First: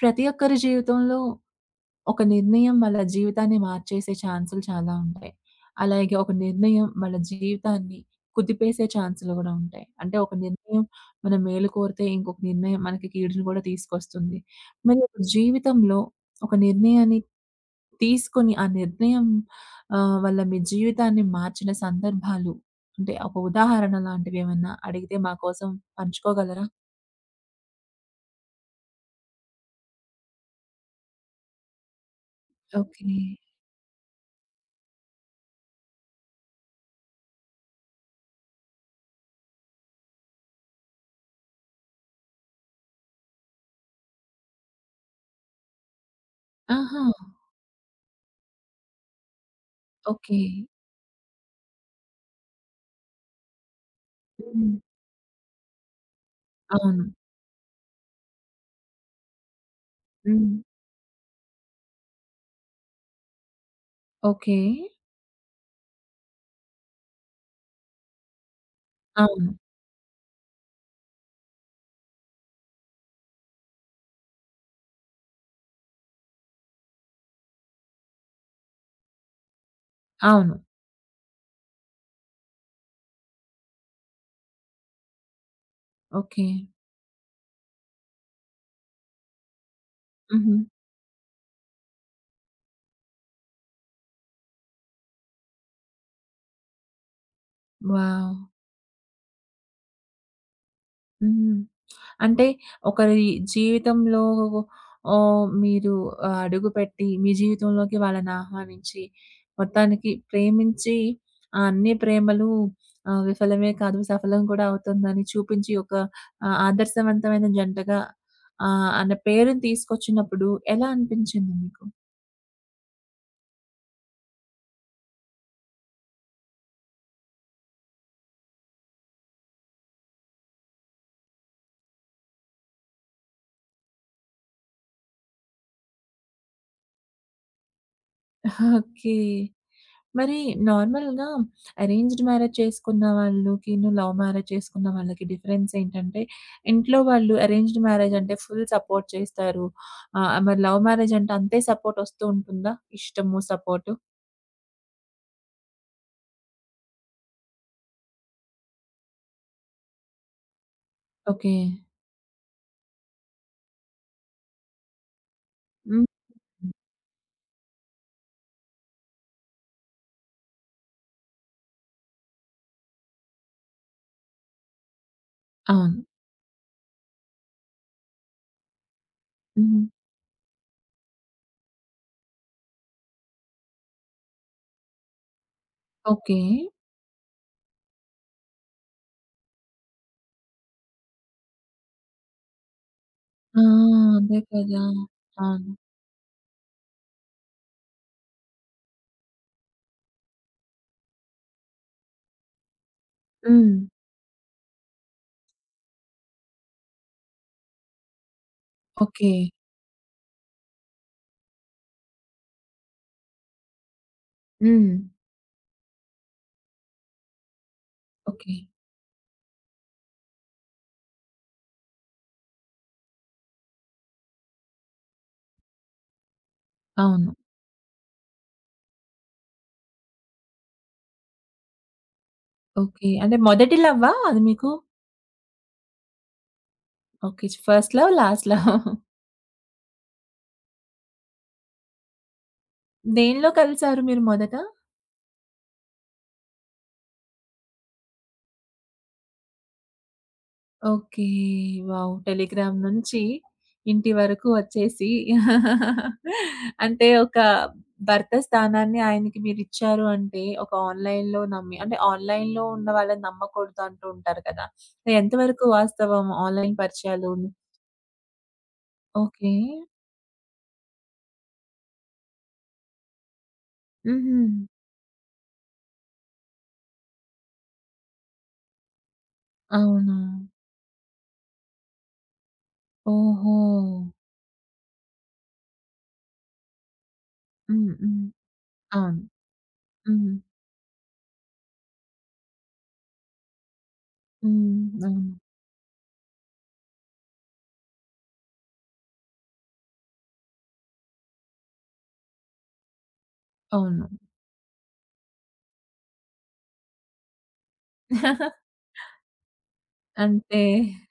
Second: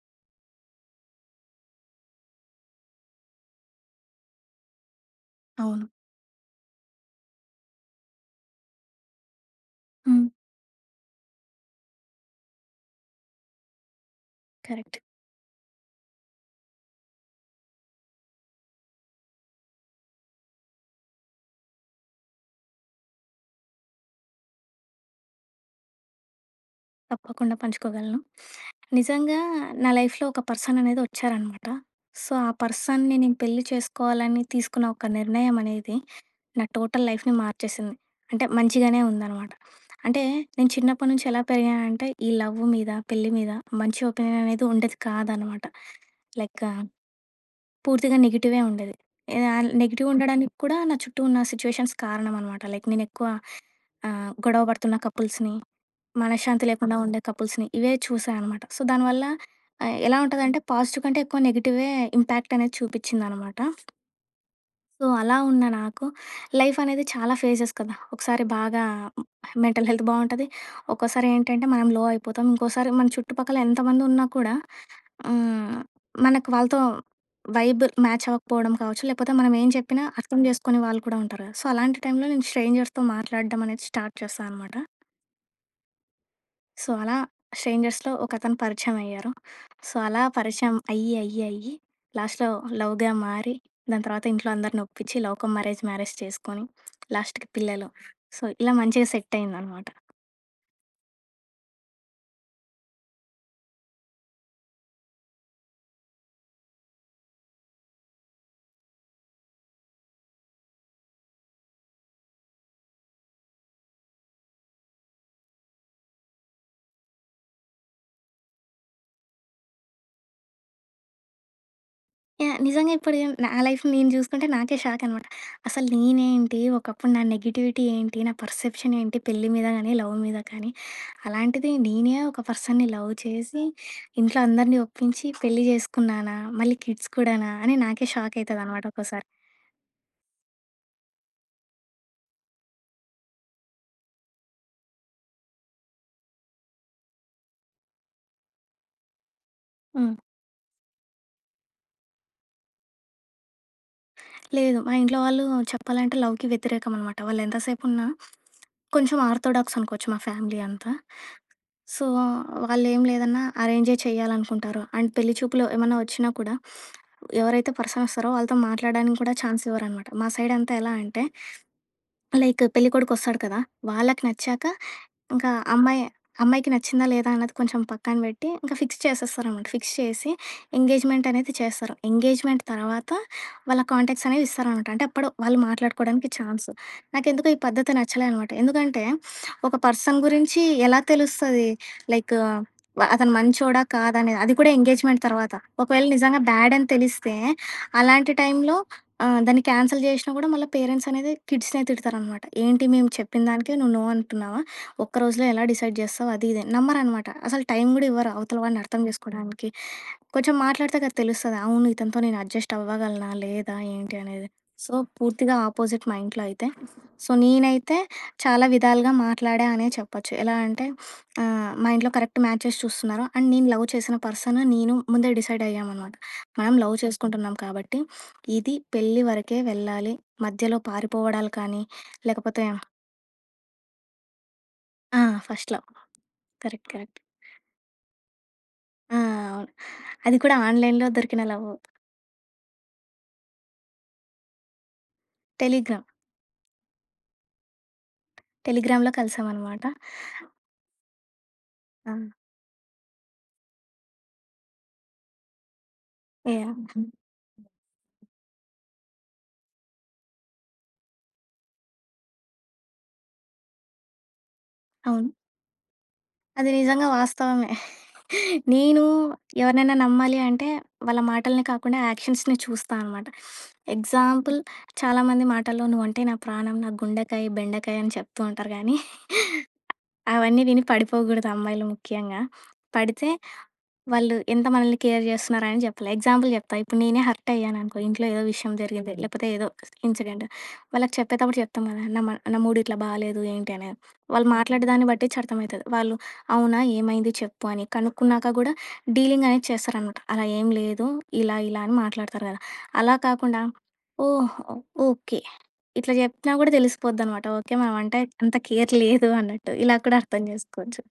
ప్రతి ఒక్కరి జీవితంలో ఒక నిర్ణయం వాళ్ళ జీవితాన్ని మార్చేసే ఛాన్సులు చాలా ఉంటాయి. అవును. అలాగే ఒక నిర్ణయం వాళ్ళ జీవితాన్ని కుదిపేసే ఛాన్సులు గూడా ఉంటాయి. అంటే హ్మ్. ఒక నిర్ణయం మన మేలు కోరితే ఇంకొక నిర్ణయం మనకి కీడుని గూడా తీసుకొస్తుంది. కరెక్ట్. మరి ఒక జీవితంలో ఒక నిర్ణయాన్ని తీసుకొని ఆ నిర్ణయం వల్ల మీ జీవితాన్ని మార్చిన సందర్భాలు అంటే ఒక ఉదాహరణ లాంటివి ఏమన్నా అడిగితే మా కోసం పంచుకోగలరా? తప్పకుండా పంచుకోగలను. నిజంగా నా లైఫ్‌లో ఒక పర్సన్ అనేది వచ్చారనమాట. సో, ఆ పర్సన్‌ని ఓకే. నేను పెళ్లి చేసుకోవాలని తీసుకున్న ఒక నిర్ణయం అనేది నా టోటల్ లైఫ్‌ని మార్చేసింది. అంటే మంచిగానే ఉందనమాట. అంటే నేను చిన్నప్పటి నుంచి ఎలా పెరిగానంటే ఈ లవ్ మీద, పెళ్లి మీద మంచి ఒపీనియన్ అనేది ఉండేది కాదనమాట. లైక్ ఆహా! పూర్తిగా నెగెటివే ఉండేది. Negative okay. ఉండడానికి కూడా నా చుట్టూ ఉన్న సిట్యుయేషన్స్ కారణం అనమాట. లైక్ నేను ఎక్కువ గొడవ హ్మ్. పడుతున్న కపుల్స్‌ని మనశ్శాంతి లేకుండా అవును. ఉండే కపుల్స్‌ని. ఇవే చూసా అనమాట. సో, దానివల్ల ఎలా హ్మ్. ఉంటదంటే పాజిటివ్ కంటే ఎక్కువ నెగెటివే ఇంపాక్ట్ అనేది చూపిచ్చిందనమాట. ఓకే. సో, అలా ఉన్న నాకు లైఫ్ అనేది చాలా ఫేజెస్ కదా! ఒకసారి బాగా అవును. మెంటల్ హెల్త్ బావుంటది. ఒక్కోసారి ఏంటంటే మనం లో అయిపోతాం. ఇంకోసారి మన చుట్టుపక్కల ఎంతమంది ఉన్నా కూడా హ్మ్, మనకు వాళ్ళతో వైబ్ మ్యాచ్ అవ్వకపోవడం కావచ్చు, లేకపోతే మనం ఏం చెప్పినా అర్థం అవును. జేసుకునే వాళ్ళు కూడా ఉంటారు కదా! సో, అలాంటి టైంలో నేను స్ట్రేంజర్స్‌తో మాట్లాడడం అనేది స్టార్ట్ చేస్తా అనమాట. ఓకే. సో, అలా స్ట్రేంజర్స్‌లో ఒకతను పరిచయమయ్యారు. సో, అలా హుహు. పరిచయం అయ్యి లాస్ట్‌లో లవ్‌గా మారి, దాని తర్వాత ఇంట్లో అందరిని ఒప్పించి లవ్ కమ్ మ్యారేజ్, మ్యారేజ్ చేసుకొని లాస్ట్‌కి పిల్లలు. వావ్! సో, ఇలా మంచిగా సెట్టయిందనమాట. హ్మ్. అంటే ఒకరి జీవితంలో ఓహ్, మీరు అడుగుపెట్టి మీ జీవితంలోకి వాళ్ళని ఆహ్వానించి మొత్తానికి ప్రేమించి ఆ అన్ని ప్రేమలు విఫలమే కాదు సఫలం కూడా అవుతుందని చూపించి ఒక ఆదర్శవంతమైన జంటగా అన్న పేరుని తీసుకొచ్చినప్పుడు ఎలా అనిపించింది మీకు? యాహ్! నిజంగా ఇప్పుడు నా లైఫ్ నేను జూసుకుంటే నాకే షాక్ అనమాట. అసలు నేనేంటి? ఒకప్పుడు నా నెగటివిటీ ఏంటి? నా పర్సెప్షన్ ఏంటి? పెళ్లి మీద గానీ, లవ్ మీద కానీ, అలాంటిది నేనే ఒక పర్సన్‌ని లవ్ చేసి, ఇంట్లో అందరిని ఒప్పించి పెళ్లి జేసుకున్నానా? మళ్ళీ కిడ్స్ కూడానా? అని నాకే షాక్ అయితదనమాట ఓకే. ఒక్కోసారి. మరి నార్మల్‌గా అరేంజ్డ్ మ్యారేజ్ చేసుకున్న వాళ్ళకిను, లవ్ మ్యారేజ్ చేసుకున్న వాళ్ళకి డిఫరెన్స్ ఏంటంటే, ఇంట్లో వాళ్ళు అరేంజ్డ్ మ్యారేజ్ అంటే ఫుల్ సపోర్ట్ చేస్తారు. హ్మ్. మరి లవ్ మ్యారేజ్ అంటే అంతే సపోర్ట్ ఒస్తూ ఉంటుందా? ఇష్టము, సపోర్టు? లేదు, మా ఇంట్లో వాళ్ళు చెప్పాలంటే లవ్‌కి వ్యతిరేకం అనమాట. వాళ్ళు ఎంతసేపున్నా కొంచెం ఆర్థోడాక్స్ అనుకోవచ్చు మా ఫ్యామిలీ అంతా. ఓకే. సో, వాళ్ళేం లేదన్నా అరేంజే చేయాలనుకుంటారు. అండ్ పెళ్లి చూపులు ఏమన్నా హ్మ్. వచ్చినా కూడా ఎవరైతే పర్సన్ వస్తారో వాళ్ళతో మాట్లాడడానికి కూడా ఛాన్స్ ఇవ్వరనమాట. మా సైడ్ అంతా ఎలా అంటే లైక్ పెళ్ళికొడుకొస్తాడు కదా! వాళ్ళకి నచ్చాక ఇంకా అవును. అమ్మాయి అమ్మాయికి నచ్చిందా లేదా అన్నది కొంచెం పక్కన పెట్టి, ఇంకా ఫిక్స్ చేసేస్తారనమాట. హ్మ్. ఫిక్స్ చేసి ఎంగేజ్‌మెంట్ అనేది చేస్తారు. ఎంగేజ్‌మెంట్ తర్వాత వాళ్ళ కాంటాక్ట్స్ అనేవి ఇస్తారనమాట. అంటే అప్పుడు వాళ్ళు మాట్లాడుకోవడానికి ఓకే. ఛాన్స్. నాకెందుకో ఈ పద్ధతి నచ్చలే అనమాట. ఎందుకంటే ఒక పర్సన్ గురించి ఎలా తెలుస్తది? లైక్ అతను ఆ! మంచోడా? కాదా? అదే అనేది. అది కూడా కదా! ఎంగేజ్‌మెంట్ తర్వాత. అవును. ఒకవేళ నిజంగా బ్యాడ్ అని తెలిస్తే అలాంటి టైంలో దాన్ని క్యాన్సిల్ చేషినా కూడా మళ్ళీ పేరెంట్స్ అనేది కిడ్స్‌నే తిడతారనమాట. "ఏంటి మేము చెప్పిన హ్మ్. దానికే నువ్వు నో అంటున్నావా? ఒక్క రోజులో ఎలా డిసైడ్ చేస్తావు అది ఇది అని." నమ్మరనమాట. అసలు టైం గూడా ఇవ్వరు అవతల వాడిని అర్థం ఓకే. చేసుకోడానికి. కొంచెం మాట్లాడితే కదా తెలుస్తది. అవును, ఇతనితో నేను అడ్జస్ట్ అవ్వగలనా? లేదా? ఏంటి? అనేది. హ్మ్. సో, పూర్తిగా ఆపోజిట్ మా ఇంట్లో అయితే. సో, నేనైతే ఓకే. చాలా విధాలుగా మాట్లాడా అనే చెప్పొచ్చు. ఎలా అంటే మా ఇంట్లో కరెక్ట్ మ్యాచెస్ చూస్తున్నారు. అండ్ నేను లవ్ చేసిన పర్సన్ నేను ముందే డిసైడ్ అయ్యామనమాట. మనం లవ్ అవును. చేసుకుంటున్నాం కాబట్టి ఇది పెళ్లి వరకే వెళ్ళాలి. మధ్యలో పారిపోవడాలు కానీ, లేకపోతే ఓకే. అంటే మొదటి లవ్వా అది మీకు? ఆ! First love. Correct, correct. Okay. First love, last love. ఆ! అవును. అది కూడా ఆన్‌లైన్‌లో దొరికిన లవ్వు. దేనిలో కలిసారు మీరు మొదట? టెలిగ్రామ్. టెలిగ్రామ్‌లో కలిసామనమాట. ఓకే. ఆ! వావ్! టెలిగ్రామ్ నుంచి ఇంటి వరకు వచ్చేసి యాహ్! అంటే ఒక భర్త స్థానాన్ని ఆయనకి మీరిచ్చారు అంటే, ఒక ఆన్‌లైన్‌లో నమ్మి అంటే ఆన్‌లైన్‌లో ఉన్న వాళ్ళని నమ్మకూడదు అంటూ ఉంటారు కదా! అవును. ఎంతవరకు వాస్తవం అది ఆన్‌లైన్ నిజంగా పరిచయాలు? వాస్తవమే. నేను ఓకే. ఎవరినైనా నమ్మాలి అంటే వాళ్ళ మాటల్ని కాకుండా యాక్షన్స్‌ని చూస్తా అనమాట. హుహు. ఎగ్జాంపుల్, చాలామంది మాటల్లో "నువ్వంటే నా ప్రాణం, నా గుండెకాయ, బెండకాయ" అని చెప్తూ ఉంటారు గానీ అవును. అవన్నీ విని పడిపోకూడదు అమ్మాయిలు ముఖ్యంగా. పడితే ఓహో! వాళ్ళు ఎంత మనల్ని కేర్ చేస్తున్నారని చెప్పలే. ఎగ్జాంపుల్ చెప్తా. ఇప్పుడు నేనే హర్ట్ హ్మ్. అయ్యాననుకో, హ్మ్. ఇంట్లో ఏదో విషయం జరిగింది, హ్మ్, అవును. లేకపోతే ఏదో హ్మ్. ఇన్సిడెంట్. వాళ్ళకి చెప్పేటప్పుడు చెప్తాం కదా! నా మూడ్ ఇట్లా బాలేదు ఏంటి అనేది. వాళ్ళు అవును, హ్మ్. మాట్లాడే దాన్ని అవును. బట్టిచ్చి అర్థమైతది. వాళ్ళు అవునా? ఏమైంది చెప్పు అని కనుక్కున్నాక కూడా డీలింగ్ అనేది చేస్తారనమాట. అలా ఏం లేదు, ఇలా ఇలా అని మాట్లాడతారు కదా! అలా కాకుండా అవును. ఓహో! ఓకే. ఇట్లా చెప్పినా కూడా తెలిసిపోద్దనమాట. ఓకే, మనమంటే అంత కేర్ లేదు అన్నట్టు. ఇలా కూడా అర్థం అంతే. చేసుకోవచ్చు.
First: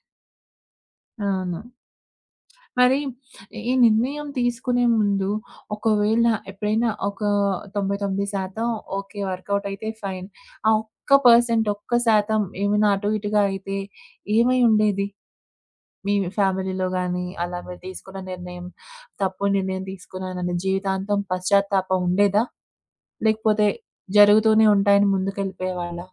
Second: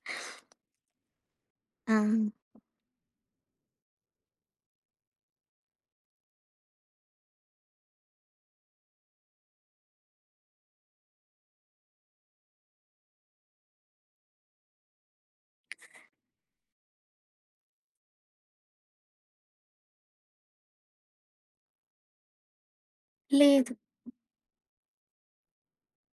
అవును. ఆ! మరి ఈ నిర్ణయం తీసుకునే ముందు ఒకవేళ ఎప్పుడైనా ఒక 99% ఓకే వర్కౌట్ అయితే ఫైన్. ఆ ఒక్క పర్సెంట్, ఒక్క శాతం ఏమైనా అటు ఇటుగా అయితే ఏమై ఉండేది? మీ ఫ్యామిలీలో గాని, అలా మీరు తీసుకున్న నిర్ణయం, తప్పు నిర్ణయం తీసుకున్నానని జీవితాంతం పశ్చాత్తాపం ఉండేదా? లేకపోతే లేదు, జరుగుతూనే ఉంటాయని ముందుకెళ్ళిపోయేవాళ్ళా?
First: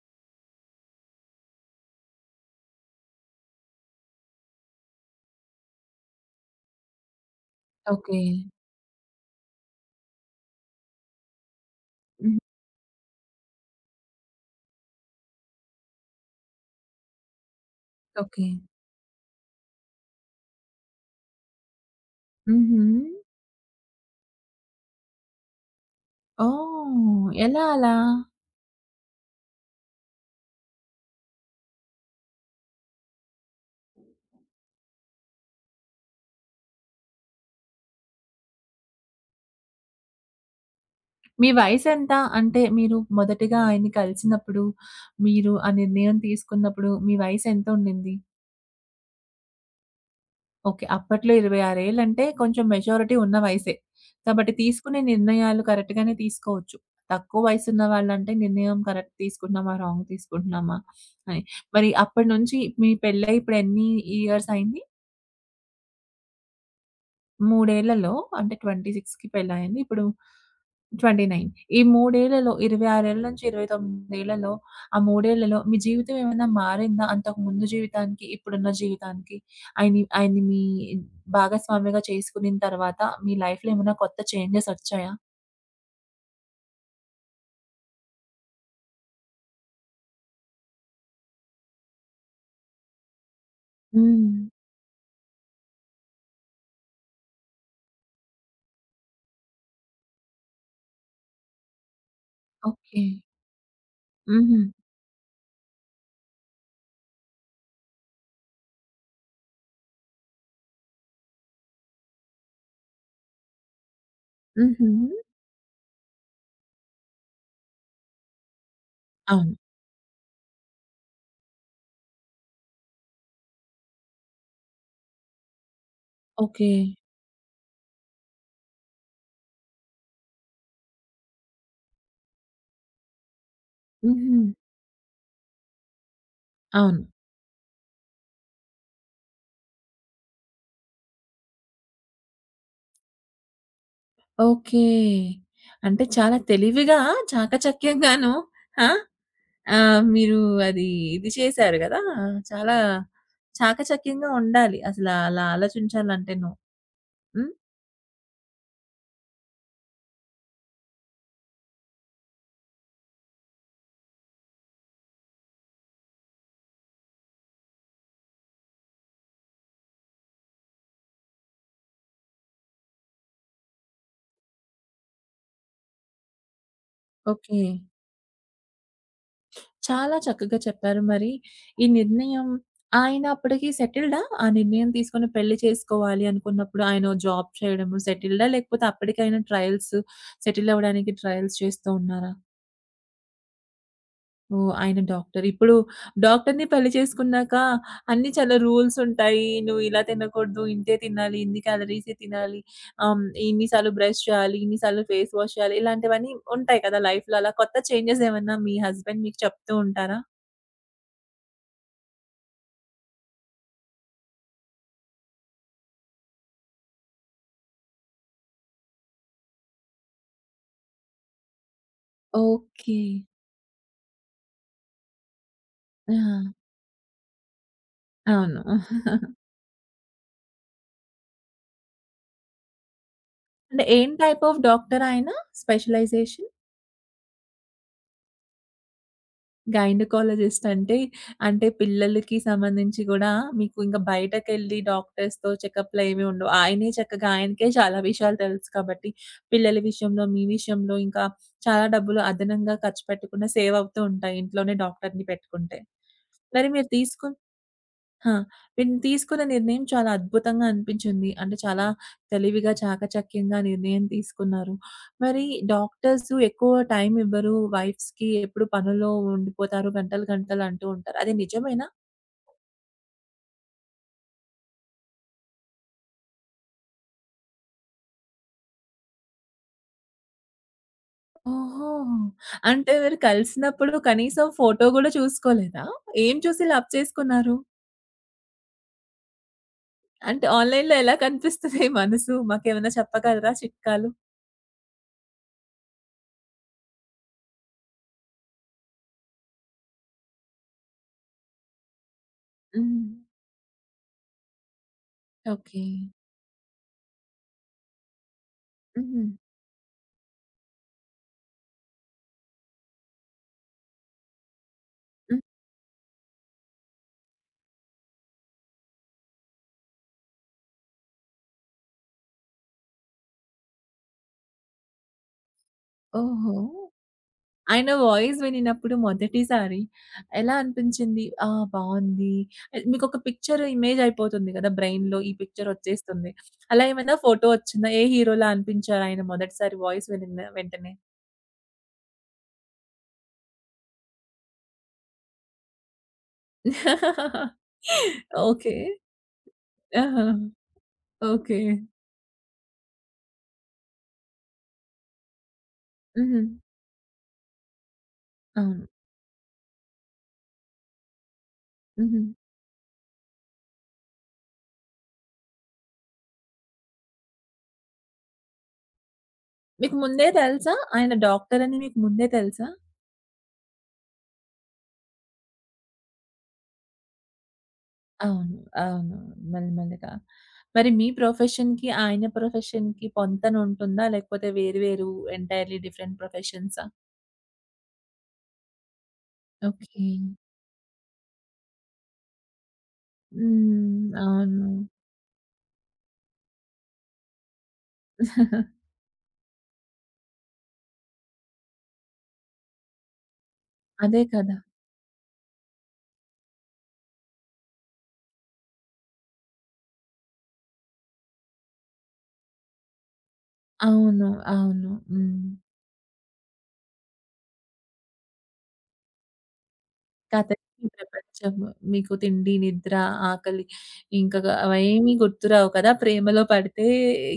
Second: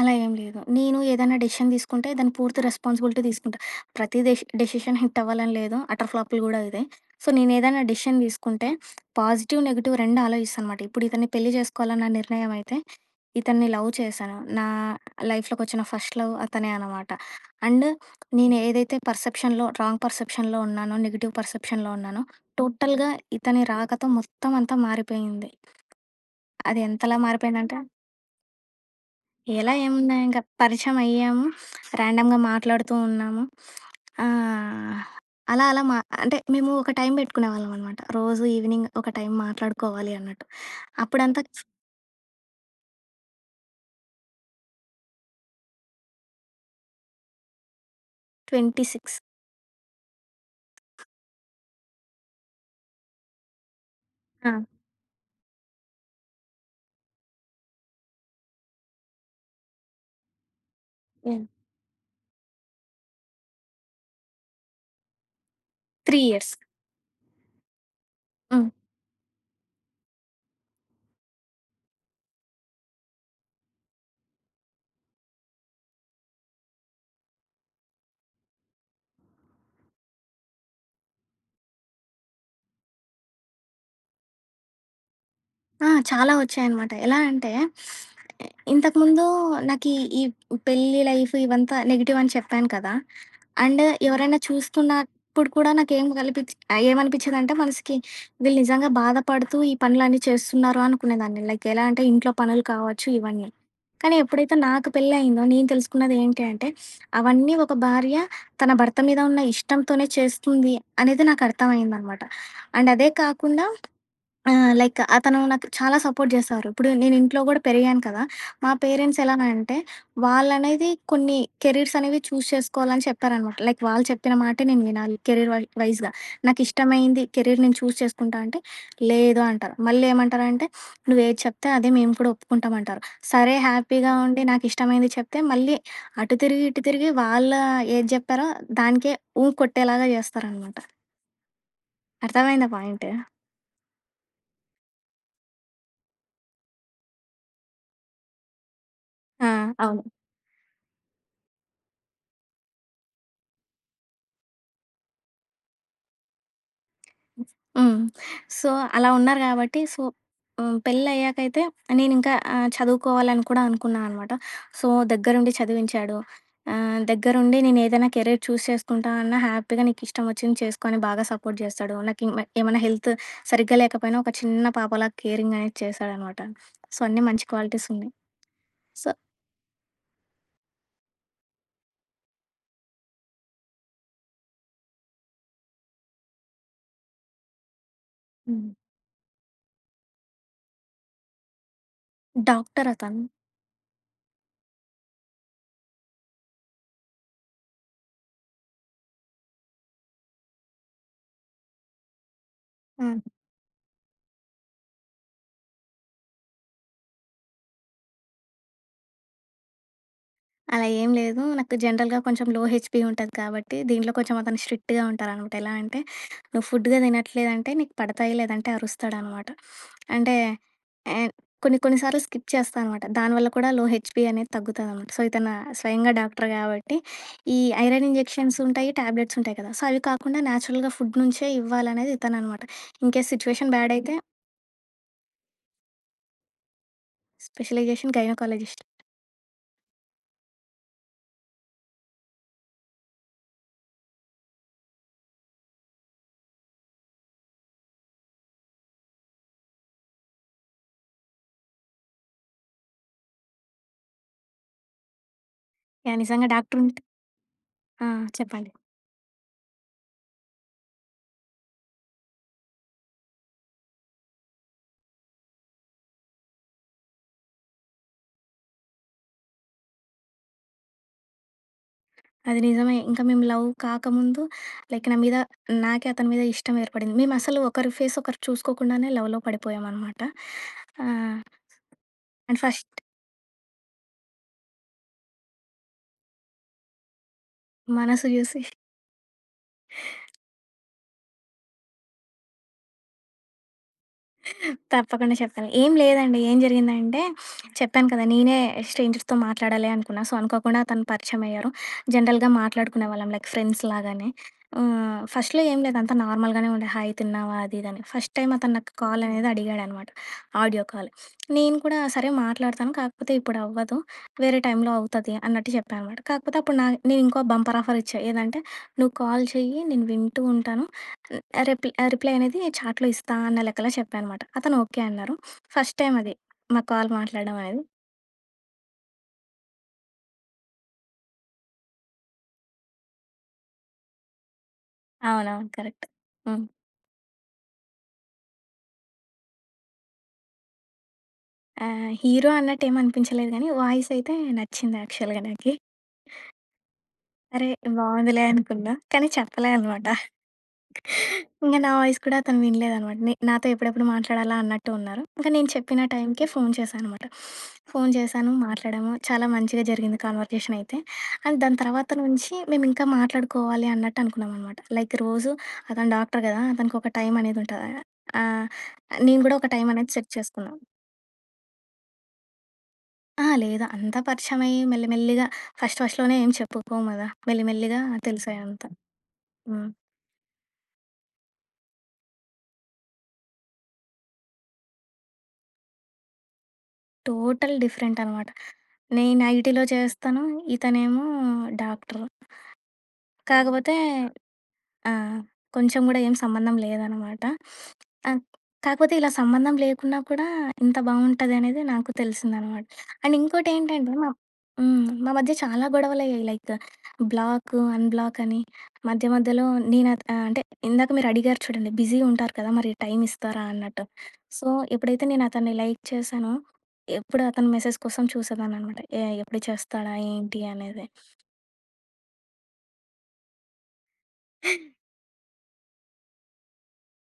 అలా ఏం లేదు. నేను ఏదైనా డెసిషన్ తీసుకుంటే దాని పూర్తి రెస్పాన్సిబిలిటీ తీసుకుంటా. ప్రతి డెసిషన్ హిట్ అవ్వాలని లేదు. అటర్ ఫ్లాపులు గూడా ఇదే. సో, నేనేదైనా డెసిషన్ ఓకే. తీసుకుంటే పాజిటివ్, నెగెటివ్ 2 ఆలోచిస్తా అనమాట. ఇప్పుడు ఇతన్ని పెళ్లి చేసుకోవాలన్న హ్మ్. నిర్ణయం అయితే, ఇతన్ని లవ్ చేశాను. నా లైఫ్‌లోకొచ్చిన ఫస్ట్ లవ్ అతనే అనమాట. And okay. నేను ఏదైతే రాంగ్ పర్సెప్షన్‌లో ఉన్నానో, నెగెటివ్ పర్సెప్షన్‌లో ఉన్నానో, హుహు. టోటల్‌గా ఇతని రాకతో మొత్తం అంతా మారిపోయింది. అది ఎంతలా ఓహ్! ఎలా మారిపోయిందంటే అలా? ఎలా ఏమున్నాయి ఇంక పరిచయం అయ్యాము. ర్యాండమ్‌గా మాట్లాడుతూ ఉన్నాము. ఆహ్, అలా అలా మా అంటే మేము ఒక టైం పెట్టుకునేవాళ్ళం అనమాట. రోజు ఈవినింగ్ ఒక టైం మాట్లాడుకోవాలి అన్నట్టు. అప్పుడంతా మీ వయసెంత? అంటే మీరు మొదటిగా ఆయన్ని కలిసినప్పుడు, మీరు ఆ నిర్ణయం తీసుకున్నప్పుడు మీ వయసెంత ఉండింది? 26. ఓకే. అప్పట్లో 26 ఏళ్ళంటే కొంచెం మెచ్యూరిటీ ఉన్న వయసే. ఆ! కాబట్టి తీసుకునే నిర్ణయాలు కరెక్ట్‌గానే తీసుకోవచ్చు. తక్కువ వయసున్న వాళ్ళంటే నిర్ణయం కరెక్ట్ తీసుకుంటున్నామా? రాంగ్ తీసుకుంటున్నామా? అని. యాహ్! మరి అప్పటి నుంచి మీ పెళ్ళై ఇప్పుడు ఎన్ని ఇయర్స్ అయింది? 3 ఇయర్స్. మూడేళ్లలో అంటే హ్మ్. 26కి పెళ్లయింది. ఇప్పుడు 29 ఈ మూడేళ్లలో 26 ఏళ్ల నుంచి 29 ఏళ్లలో ఆ మూడేళ్లలో మీ జీవితం ఏమైనా మారిందా? అంతకు ముందు జీవితానికి, ఇప్పుడున్న జీవితానికి ఆయన్ని ఆయన్ని మీ భాగస్వామిగా చేసుకునిన తర్వాత మీ లైఫ్‌లో ఏమైనా కొత్త చేంజెస్ వచ్చాయా? ఆ! చాలా వచ్చాయనమాట. ఎలా అంటే ఇంతకుముందు నాకీ ఈ పెళ్లి లైఫ్ ఇవంతా నెగెటివ్ అని చెప్పాను కదా! అండ్ హ్మ్. ఎవరైనా చూస్తున్నప్పుడు కూడా నాకేం కల్పించి ఏమనిపించేదంటే మనసుకి వీళ్ళు నిజంగా బాధపడుతూ ఈ పనులన్నీ చేస్తున్నారు అనుకునేదాన్ని. లైక్ ఎలా అంటే ఇంట్లో పనులు ఓకే. కావచ్చు ఇవన్నీ. కానీ ఎప్పుడైతే హుహు. నాకు పెళ్లయిందో నేను తెలుసుకున్నది ఏంటి అంటే అవన్నీ ఒక భార్య తన భర్త మీద ఉన్న ఇష్టంతోనే చేస్తుంది అనేది నాకు అర్థమయిందనమాట. అండ్ అదే కాకుండా ఆ! హుహు. లైక్ అతను నాకు చాలా సపోర్ట్ జేసేవారు. ఇప్పుడు నేను ఇంట్లో గూడా పెరిగాను కదా! మా పేరెంట్స్ ఎలా అవును. అంటే, వాళ్ళనేది కొన్ని కెరీర్స్ అనేవి చూజ్ చేసుకోవాలని చెప్పారనమాట. లైక్ వాళ్ళు చెప్పిన మాటే నేను వినాలి కెరీర్ వైస్‌గా. ఓకే. నాకిష్టమైంది కెరీర్ నేను చూజ్ చేసుకుంటా అంటే, లేదు అంటారు. మళ్ళీ ఏమంటారంటే, "నువ్వేది చెప్తే అదే మేము కూడా ఒప్పుకుంటాం" అంటారు. సరే హ్యాపీగా హుహు. ఉండి నాకిష్టమైంది చెప్తే, మళ్ళీ అటు తిరిగి, ఇటు అవును. తిరిగి వాళ్ళు ఏది జెప్పారో దానికే ఊ కొట్టేలాగా జేస్తారనమాట. అర్థమైందా పాయింట్? ఓకే. అంటే చాలా తెలివిగా, చాకచక్యంగాను ఆ! ఆ! అవును. మీరు అది ఇది చేశారు గదా! చాలా చాకచక్యంగా ఉండాలి. అసల అలా ఆలోచించాలంటేను. హ్మ్. హ్మ్. సో, అలా ఉన్నారు గాబట్టి సో, హ్మ్, పెళ్ళయ్యాకైతే నేనింకా చదువుకోవాలని కూడా అనుకున్నా అనమాట. సో, దగ్గరుండి చదివించాడు. దగ్గరుండి నేనేదైనా కెరీర్ చూజ్ చేసుకుంటా అన్న హ్యాపీగా నీకిష్టం వచ్చింది చేసుకో అని బాగా సపోర్ట్ చేస్తాడు. నాకు ఇంగ ఏమైనా హెల్త్ సరిగ్గా లేకపోయినా ఒక చిన్న పాపలా కేరింగ్ అనేది చేశాడనమాట. సో, అన్నీ మంచి ఓకే. క్వాలిటీస్ ఉన్నాయి. సో, చాలా చక్కగా చెప్పారు. మరి ఈ నిర్ణయం ఆయన అప్పటికి సెటిల్డా? ఆ నిర్ణయం తీసుకొని పెళ్లి చేసుకోవాలి అనుకున్నప్పుడు ఆయన జాబ్ చేయడము సెటిల్డా? హ్మ్. లేకపోతే అప్పటికి ఆయన ట్రయల్స్ సెటిల్ అవ్వడానికి ట్రయల్స్ చేస్తూ ఉన్నారా? డాక్టర్ అతను. ఓహ్! ఆయన డాక్టర్. ఇప్పుడు డాక్టర్‌ని పెళ్లి చేసుకున్నాక అన్నీ చాలా రూల్స్ ఉంటాయి. నువ్వు ఇలా తినకూడదు, ఇంతే తినాలి, ఇన్ని క్యాలరీసే తినాలి, హ్మ్. ఇన్ని సార్లు బ్రష్ చేయాలి, ఇన్ని సార్లు ఫేస్ వాష్ చేయాలి ఇలాంటివన్నీ ఉంటాయి కదా! లైఫ్‌లో అలా కొత్త చేంజెస్ ఏమన్నా మీ హస్బెండ్ మీకు చెప్తూ ఉంటారా? అలా ఏం లేదు. నాకు జనరల్‌గా కొంచెం లో హెచ్‌పీ ఉంటది కాబట్టి, దీంట్లో కొంచెం అతను స్ట్రిక్ట్‌గా ఉంటారనమాట. ఎలా అంటే, "నువ్వు ఫుడ్‌గా తినట్లేదంటే నీకు పడతాయి, లేదంటే అరుస్తాడనమాట." అంటే ఆహ్, కొన్ని కొన్ని సార్లు స్కిప్ చేస్తా ఓకే. అనమాట. దానివల్ల కూడా లో హెచ్‌పీ అనేది తగ్గుతదనమాట. సో, ఇతను ఆ! స్వయంగా డాక్టర్ కాబట్టి, ఈ ఐరన్ ఇంజెక్షన్స్ అవును. ఉంటాయి, టాబ్లెట్స్ ఉంటాయి కదా! సో, అవి కాకుండా నేచురల్‌గా ఫుడ్ నుంచే ఇవ్వాలనేది ఇతననమాట. ఇన్‌కేస్ సిట్యుయేషన్ అంటే బ్యాడ్ ఏం అయితే టైప్ ఆఫ్ డాక్టర్ ఆయన స్పెషలైజేషన్? Specialization gynaecologist. గైనకాలజిస్ట్ అంటే, అంటే పిల్లలకి సంబంధించి గూడా మీకు ఇంక బయటకెళ్ళి డాక్టర్స్‌తో చెకప్‌లు ఏమి ఉండవు. ఆయనే చక్కగా ఆయనకే చాలా విషయాలు తెలుసు కాబట్టి, పిల్లల విషయంలో, మీ విషయంలో ఇంకా చాలా డబ్బులు అదనంగా ఖర్చు పెట్టకుండా సేవ్ అవుతూ ఉంటాయి ఇంట్లోనే డాక్టర్‌ని పెట్టుకుంటే. యాహ్! నిజంగా మరి డాక్టర్ మీరు ఉంటే తీసుకున్న ఆ! ఆ! చెప్పండి. వీళ్ళు తీసుకున్న నిర్ణయం చాలా అద్భుతంగా అనిపించింది. అంటే చాలా తెలివిగా, చాకచక్యంగా నిర్ణయం తీసుకున్నారు. మరి డాక్టర్స్ ఎక్కువ టైమ్ ఇవ్వరు వైఫ్స్‌కి. ఎప్పుడు పనుల్లో ఉండిపోతారు గంటలు, గంటలు అంటూ ఉంటారు. అది నిజమేనా? అది నిజమే. ఇంకా మేము లవ్ కాకముందు లైక్ నా మీద నాకే అతని మీద ఇష్టం ఏర్పడింది. మేమసలు ఒకరి ఫేస్ ఒకరు చూసుకోకుండానే లవ్‌లో పడిపోయామనమాట. ఆహ్, ఓహో! అండ్ అంటే ఫస్ట్ మీరు కలిసినప్పుడు కనీసం ఫోటో గూడా చూసుకోలేదా? ఏం చూసి లవ్ చేసుకున్నారు? మనసు చూసి అంటే ఆన్‌లైన్‌లో ఎలా కనిపిస్తది మనసు? మాకేమైనా చెప్పగలరా చిట్కాలు? తప్పకుండా చెప్తాను. ఏం లేదండి. ఏం జరిగిందంటే చెప్పాను కదా! నేనే స్ట్రేంజర్స్‌తో మాట్లాడాలి అనుకున్నా. సో, అనుకోకుండా తను పరిచయమయ్యారు. జనరల్‌గా హ్మ్. మాట్లాడుకునే వాళ్ళం లైక్ ఫ్రెండ్స్ లాగానే. హ్మ్. ఫస్ట్‌లో ఏం ఓకే. లేదు. అంతా నార్మల్‌గానే ఉండే. హాయ్ తిన్నావా? అది ఇది అని. ఫస్ట్ టైమ్ అతను నాకు కాల్ హ్మ్. అనేది అడిగాడనమాట. Audio call. నేను కూడా సరే మాట్లాడతాను. కాకపోతే ఇప్పుడు అవ్వదు. వేరే టైంలో అవుతది హ్మ్. అన్నట్టు చెప్పాననమాట. కాకపోతే అప్పుడు నేను ఇంకో బంపర్ ఆఫర్ ఇచ్చా. ఏదంటే నువ్వు కాల్ చెయ్యి. నేను వింటూ ఉంటాను. రిప్లై రిప్లై అనేది చాట్‌లో ఇస్తా అన్న లెక్కలో చెప్పా అనమాట. అతను ఓకే అన్నారు. ఫస్ట్ టైమ్ అది ఓహో! మా కాల్ మాట్లాడడం అనేది. ఆయన వాయిస్ వినినప్పుడు మొదటిసారి ఎలా అనిపించింది? ఆ! బావుంది. మీకొక పిక్చర్ ఇమేజ్ అయిపోతుంది గదా! బ్రెయిన్‌లో ఈ అవునవును. Picture correct. ఒచ్చేస్తుంది. హ్మ్. అలా ఏమైనా ఫోటో ఒచ్చిందా? ఏ హీరోలా అనిపించారు ఆయన మొదటిసారి వాయిస్ వినిన వెంటనే? హీరో అన్నట్టు ఏమి అనిపించలేదు గానీ వాయిస్ అయితే నచ్చింది యాక్చువల్‌గా నాకి. అరే! బావుందిలే ఓకే. అనుకున్నా. కానీ చెప్పలే అనమాట. ఆహా! ఓకే. ఇంక నా వాయిస్ కూడా అతను వినలేదనమాట. నాతో ఎప్పుడెప్పుడు మాట్లాడాలా అన్నట్టు ఉన్నారు. ఇంక నేను చెప్పిన హుహు. టైంకే ఫోను చేశాననమాట. ఫోను చేశాను, అవును. మాట్లాడాము. చాలా మంచిగా జరిగింది కన్వర్జేషన్ అయితే. అండ్ దాని తర్వాత హుహు. నుంచి మేమింకా మాట్లాడుకోవాలి అన్నట్టు అనుకున్నామనమాట. లైక్ రోజు అతను డాక్టర్ గదా! అతనికొక టైం అనేది ఉంటది. ఆహ్, నేను గూడా ఒక టైం మీకు అనేది ముందే సెట్ చేసుకున్నా. తెలుసా? ఆయన డాక్టర్ అని మీకు ముందే తెలుసా? అహా! లేదు. అంతా పరిచయమయ్యి మెల్లిమెల్లిగా ఫస్ట్‌లోనే ఏం చెప్పుకోము గదా! మెల్లిమెల్లిగా అవును. తెలిసాయంతా. అవును. హ్మ్. మెల్లమెల్లగా. మరి మీ ప్రొఫెషన్‌కి, ఆయన ప్రొఫెషన్‌కి పొంతనుంటుందా? లేకపోతే వేరు వేరు ఎంటైర్‌లీ డిఫరెంట్ ప్రొఫెషన్సా? టోటల్ డిఫరెంట్ అనమాట. నేను ఐటీలో ఓకే. చేస్తాను. ఇతనేమో డాక్టరు. కాకపోతే హ్మ్. అవును. ఆ! కొంచెం గూడా ఏం సంబంధం లేదనమాట. ఆహ్, కాకపోతే ఇలా సంబంధం లేకున్నా కూడా ఇంత బావుంటదనేది నాకు తెలిసిందనమాట. అండ్ ఇంకోటేంటంటే అదే మా కదా! హ్మ్. మా మధ్య చాలా గొడవలయ్యాయి. లైక్ బ్లాకు, అన్‌బ్లాక్ అని మధ్య మధ్యలో నేను అంటే ఇందాక మీరడిగారు చూడండి బిజీగా ఉంటారు కదా! మరి టైం ఇస్తారా అన్నట్టు. అవును. సో, అవును. ఎప్పుడైతే హ్మ్. నేను అతన్ని లైక్ చేశానో, ఎప్పుడు అతని మెసేజ్ కోసం చూసేదాన్ననమాట. ఎప్పుడు చేస్తాడా ఏంటి కథకి అనేది. ప్రపంచము. మీకు తిండి, నిద్ర, ఆకలి ఇంక గ అవేమీ గుర్తురావు కదా! ప్రేమలో పడితే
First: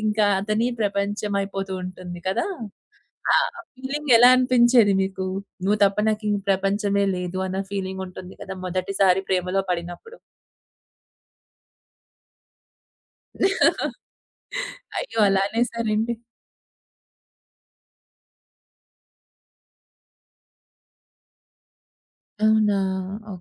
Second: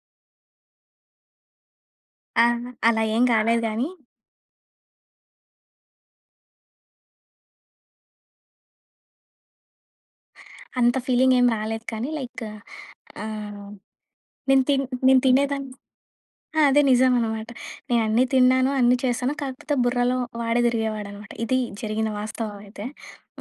ఇంకా అతని ప్రపంచం అయిపోతూ ఉంటుంది కదా! ఆ! అలా ఏం ఆ! కాలేదు గానీ ఫీలింగ్ ఎలా అనిపించేది మీకు? నువ్వు తప్ప నాకింక ప్రపంచమే లేదు అన్న ఫీలింగ్ ఉంటుంది కదా! మొదటిసారి ప్రేమలో పడినప్పుడు. అంత ఫీలింగేం రాలేదు కానీ లైక్ ఆహ్, అయ్యో! నేను అలా తినేదాన్ని. అనేసారేంటి? ఆ! అదే నిజం అనమాట. నేను అన్నీ తిన్నాను, అన్నీ చేశాను. కాకపోతే బుర్రలో వాడే తిరిగేవాడనమాట. ఇది జరిగిన వాస్తవం అవునా? అయితే.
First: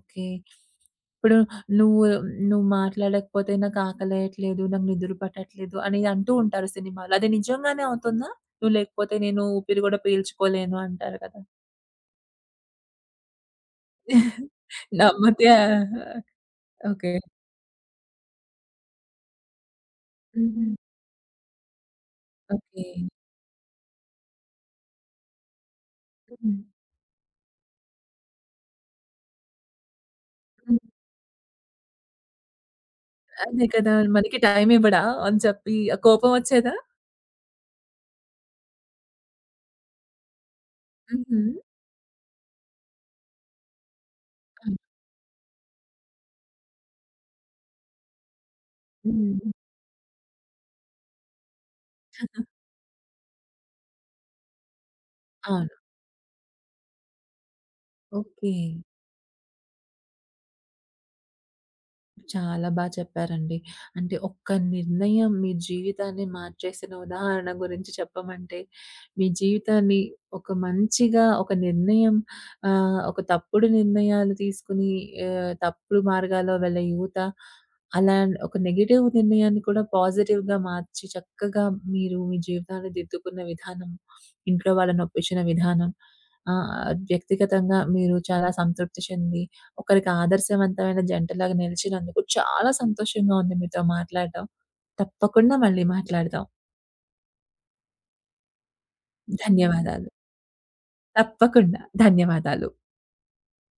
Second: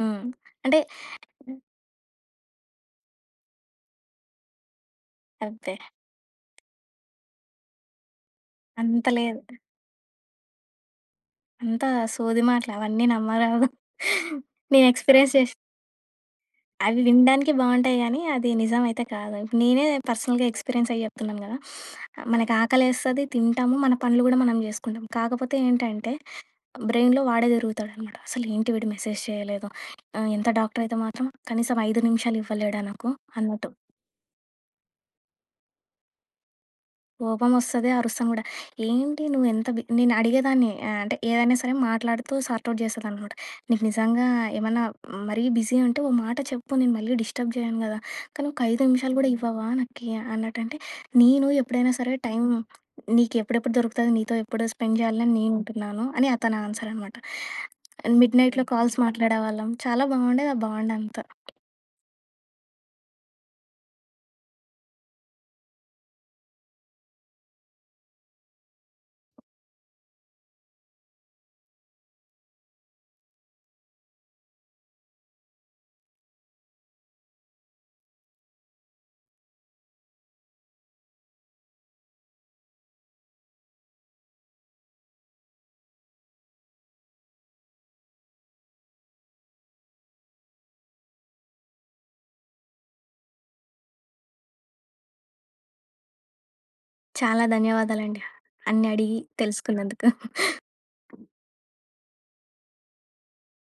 హ్మ్. అంటే ఇప్పుడు నువ్వు నువ్వు మాట్లాడకపోతే నాకు ఆకలేయట్లేదు, నాకు నిద్ర అబ్బే! పట్టట్లేదు అని అంటూ ఉంటారు సినిమాలో. అది నిజంగానే అవుతుందా? నువ్వు అంత లేకపోతే లేదు. నేను ఊపిరి కూడా పీల్చుకోలేను అంటారు కదా! అంత సోది మాటలు అవన్నీ నమ్మరాదు. నేను ఎక్స్‌పీరియన్స్ నమ్మితే చేసి అవి ఓకే. వినడానికి బావుంటాయి గానీ, అది నిజమైతే కాదు. ఇప్పుడు నేనే పర్సనల్‌గా హుహు. ఎక్స్‌పీరియన్స్ అయ్యి చెప్తున్నాను గదా! మనకి ఓకే. ఆకలేస్తది, తింటాము, మన పనులు గూడా మనం జేసుకుంటాం. కాకపోతే ఏంటంటే హ్మ్. బ్రెయిన్‌లో వాడే తిరుగుతాడనమాట. అసలేంటి వీడు మెసేజ్ చేయలేదు. ఎంత డాక్టరయితే మాత్రం కనీసం 5 నిమిషాలు ఇవ్వలేడా నాకు అదే అన్నట్టు. కదా! మనకి టైమివ్వడా అని చెప్పి, ఆ కోపమొచ్చేదా? కోపమొస్తది. అరుస్తాను గూడా. ఏంటి నువ్వెంత బి నేను అడిగేదాన్ని. అంటే హుహు. ఏదైనా సరే మాట్లాడుతూ సార్ట్ ఔట్ చేసేదాన్ననమాట. నీకు నిజంగా హ్మ్. ఏమన్నా మరీ బిజీ అంటే ఓ మాట చెప్పు. నేను మళ్ళీ డిస్టర్బ్ చేయను గదా! కానీ ఒక 5 నిమిషాలు గూడా హ్మ్. ఇవ్వవా నాకి అన్నట్టంటే, నేను ఎప్పుడైనా సరే టైం నీకెప్పుడెప్పుడు దొరుకుతది, నీతో ఎప్పుడు స్పెండ్ చేయాలని అవును. నేనుంటున్నాను అని అతని ఆన్సర్ అనమాట. ఓకే. మిడ్‌నైట్‌లో హ్మ్ కాల్స్ మాట్లాడేవాళ్ళం. చాలా బావుండేది. ఆ బాండ్ అంతా. చాలా బా చెప్పారండి. అంటే ఒక్క నిర్ణయం మీ జీవితాన్ని మార్చేసిన ఉదాహరణ గురించి చెప్పమంటే, మీ జీవితాన్ని ఒక మంచిగా ఒక నిర్ణయం ఒక తప్పుడు నిర్ణయాలు తీసుకొని తప్పుడు మార్గాల్లో వెళ్ళే యువత, అలా ఒక నెగెటివ్ నిర్ణయాన్ని కూడా పాజిటివ్‌గా మార్చి చక్కగా మీరు మీ జీవితాన్ని దిద్దుకున్న విధానం, ఇంట్లో వాళ్ళని ఒప్పించిన విధానం, ఆహ్, వ్యక్తిగతంగా మీరు చాలా సంతృప్తి చెంది ఒకరికి ఆదర్శవంతమైన జంటలాగా నిలిచినందుకు చాలా సంతోషంగా ఉంది మీతో మాట్లాడడం. తప్పకుండా మళ్ళీ మాట్లాడదాం. చాలా ధన్యవాదాలండి. అన్ని అడిగి ధన్యవాదాలు. తెలుసుకున్నందుకు. తప్పకుండా. ధన్యవాదాలు.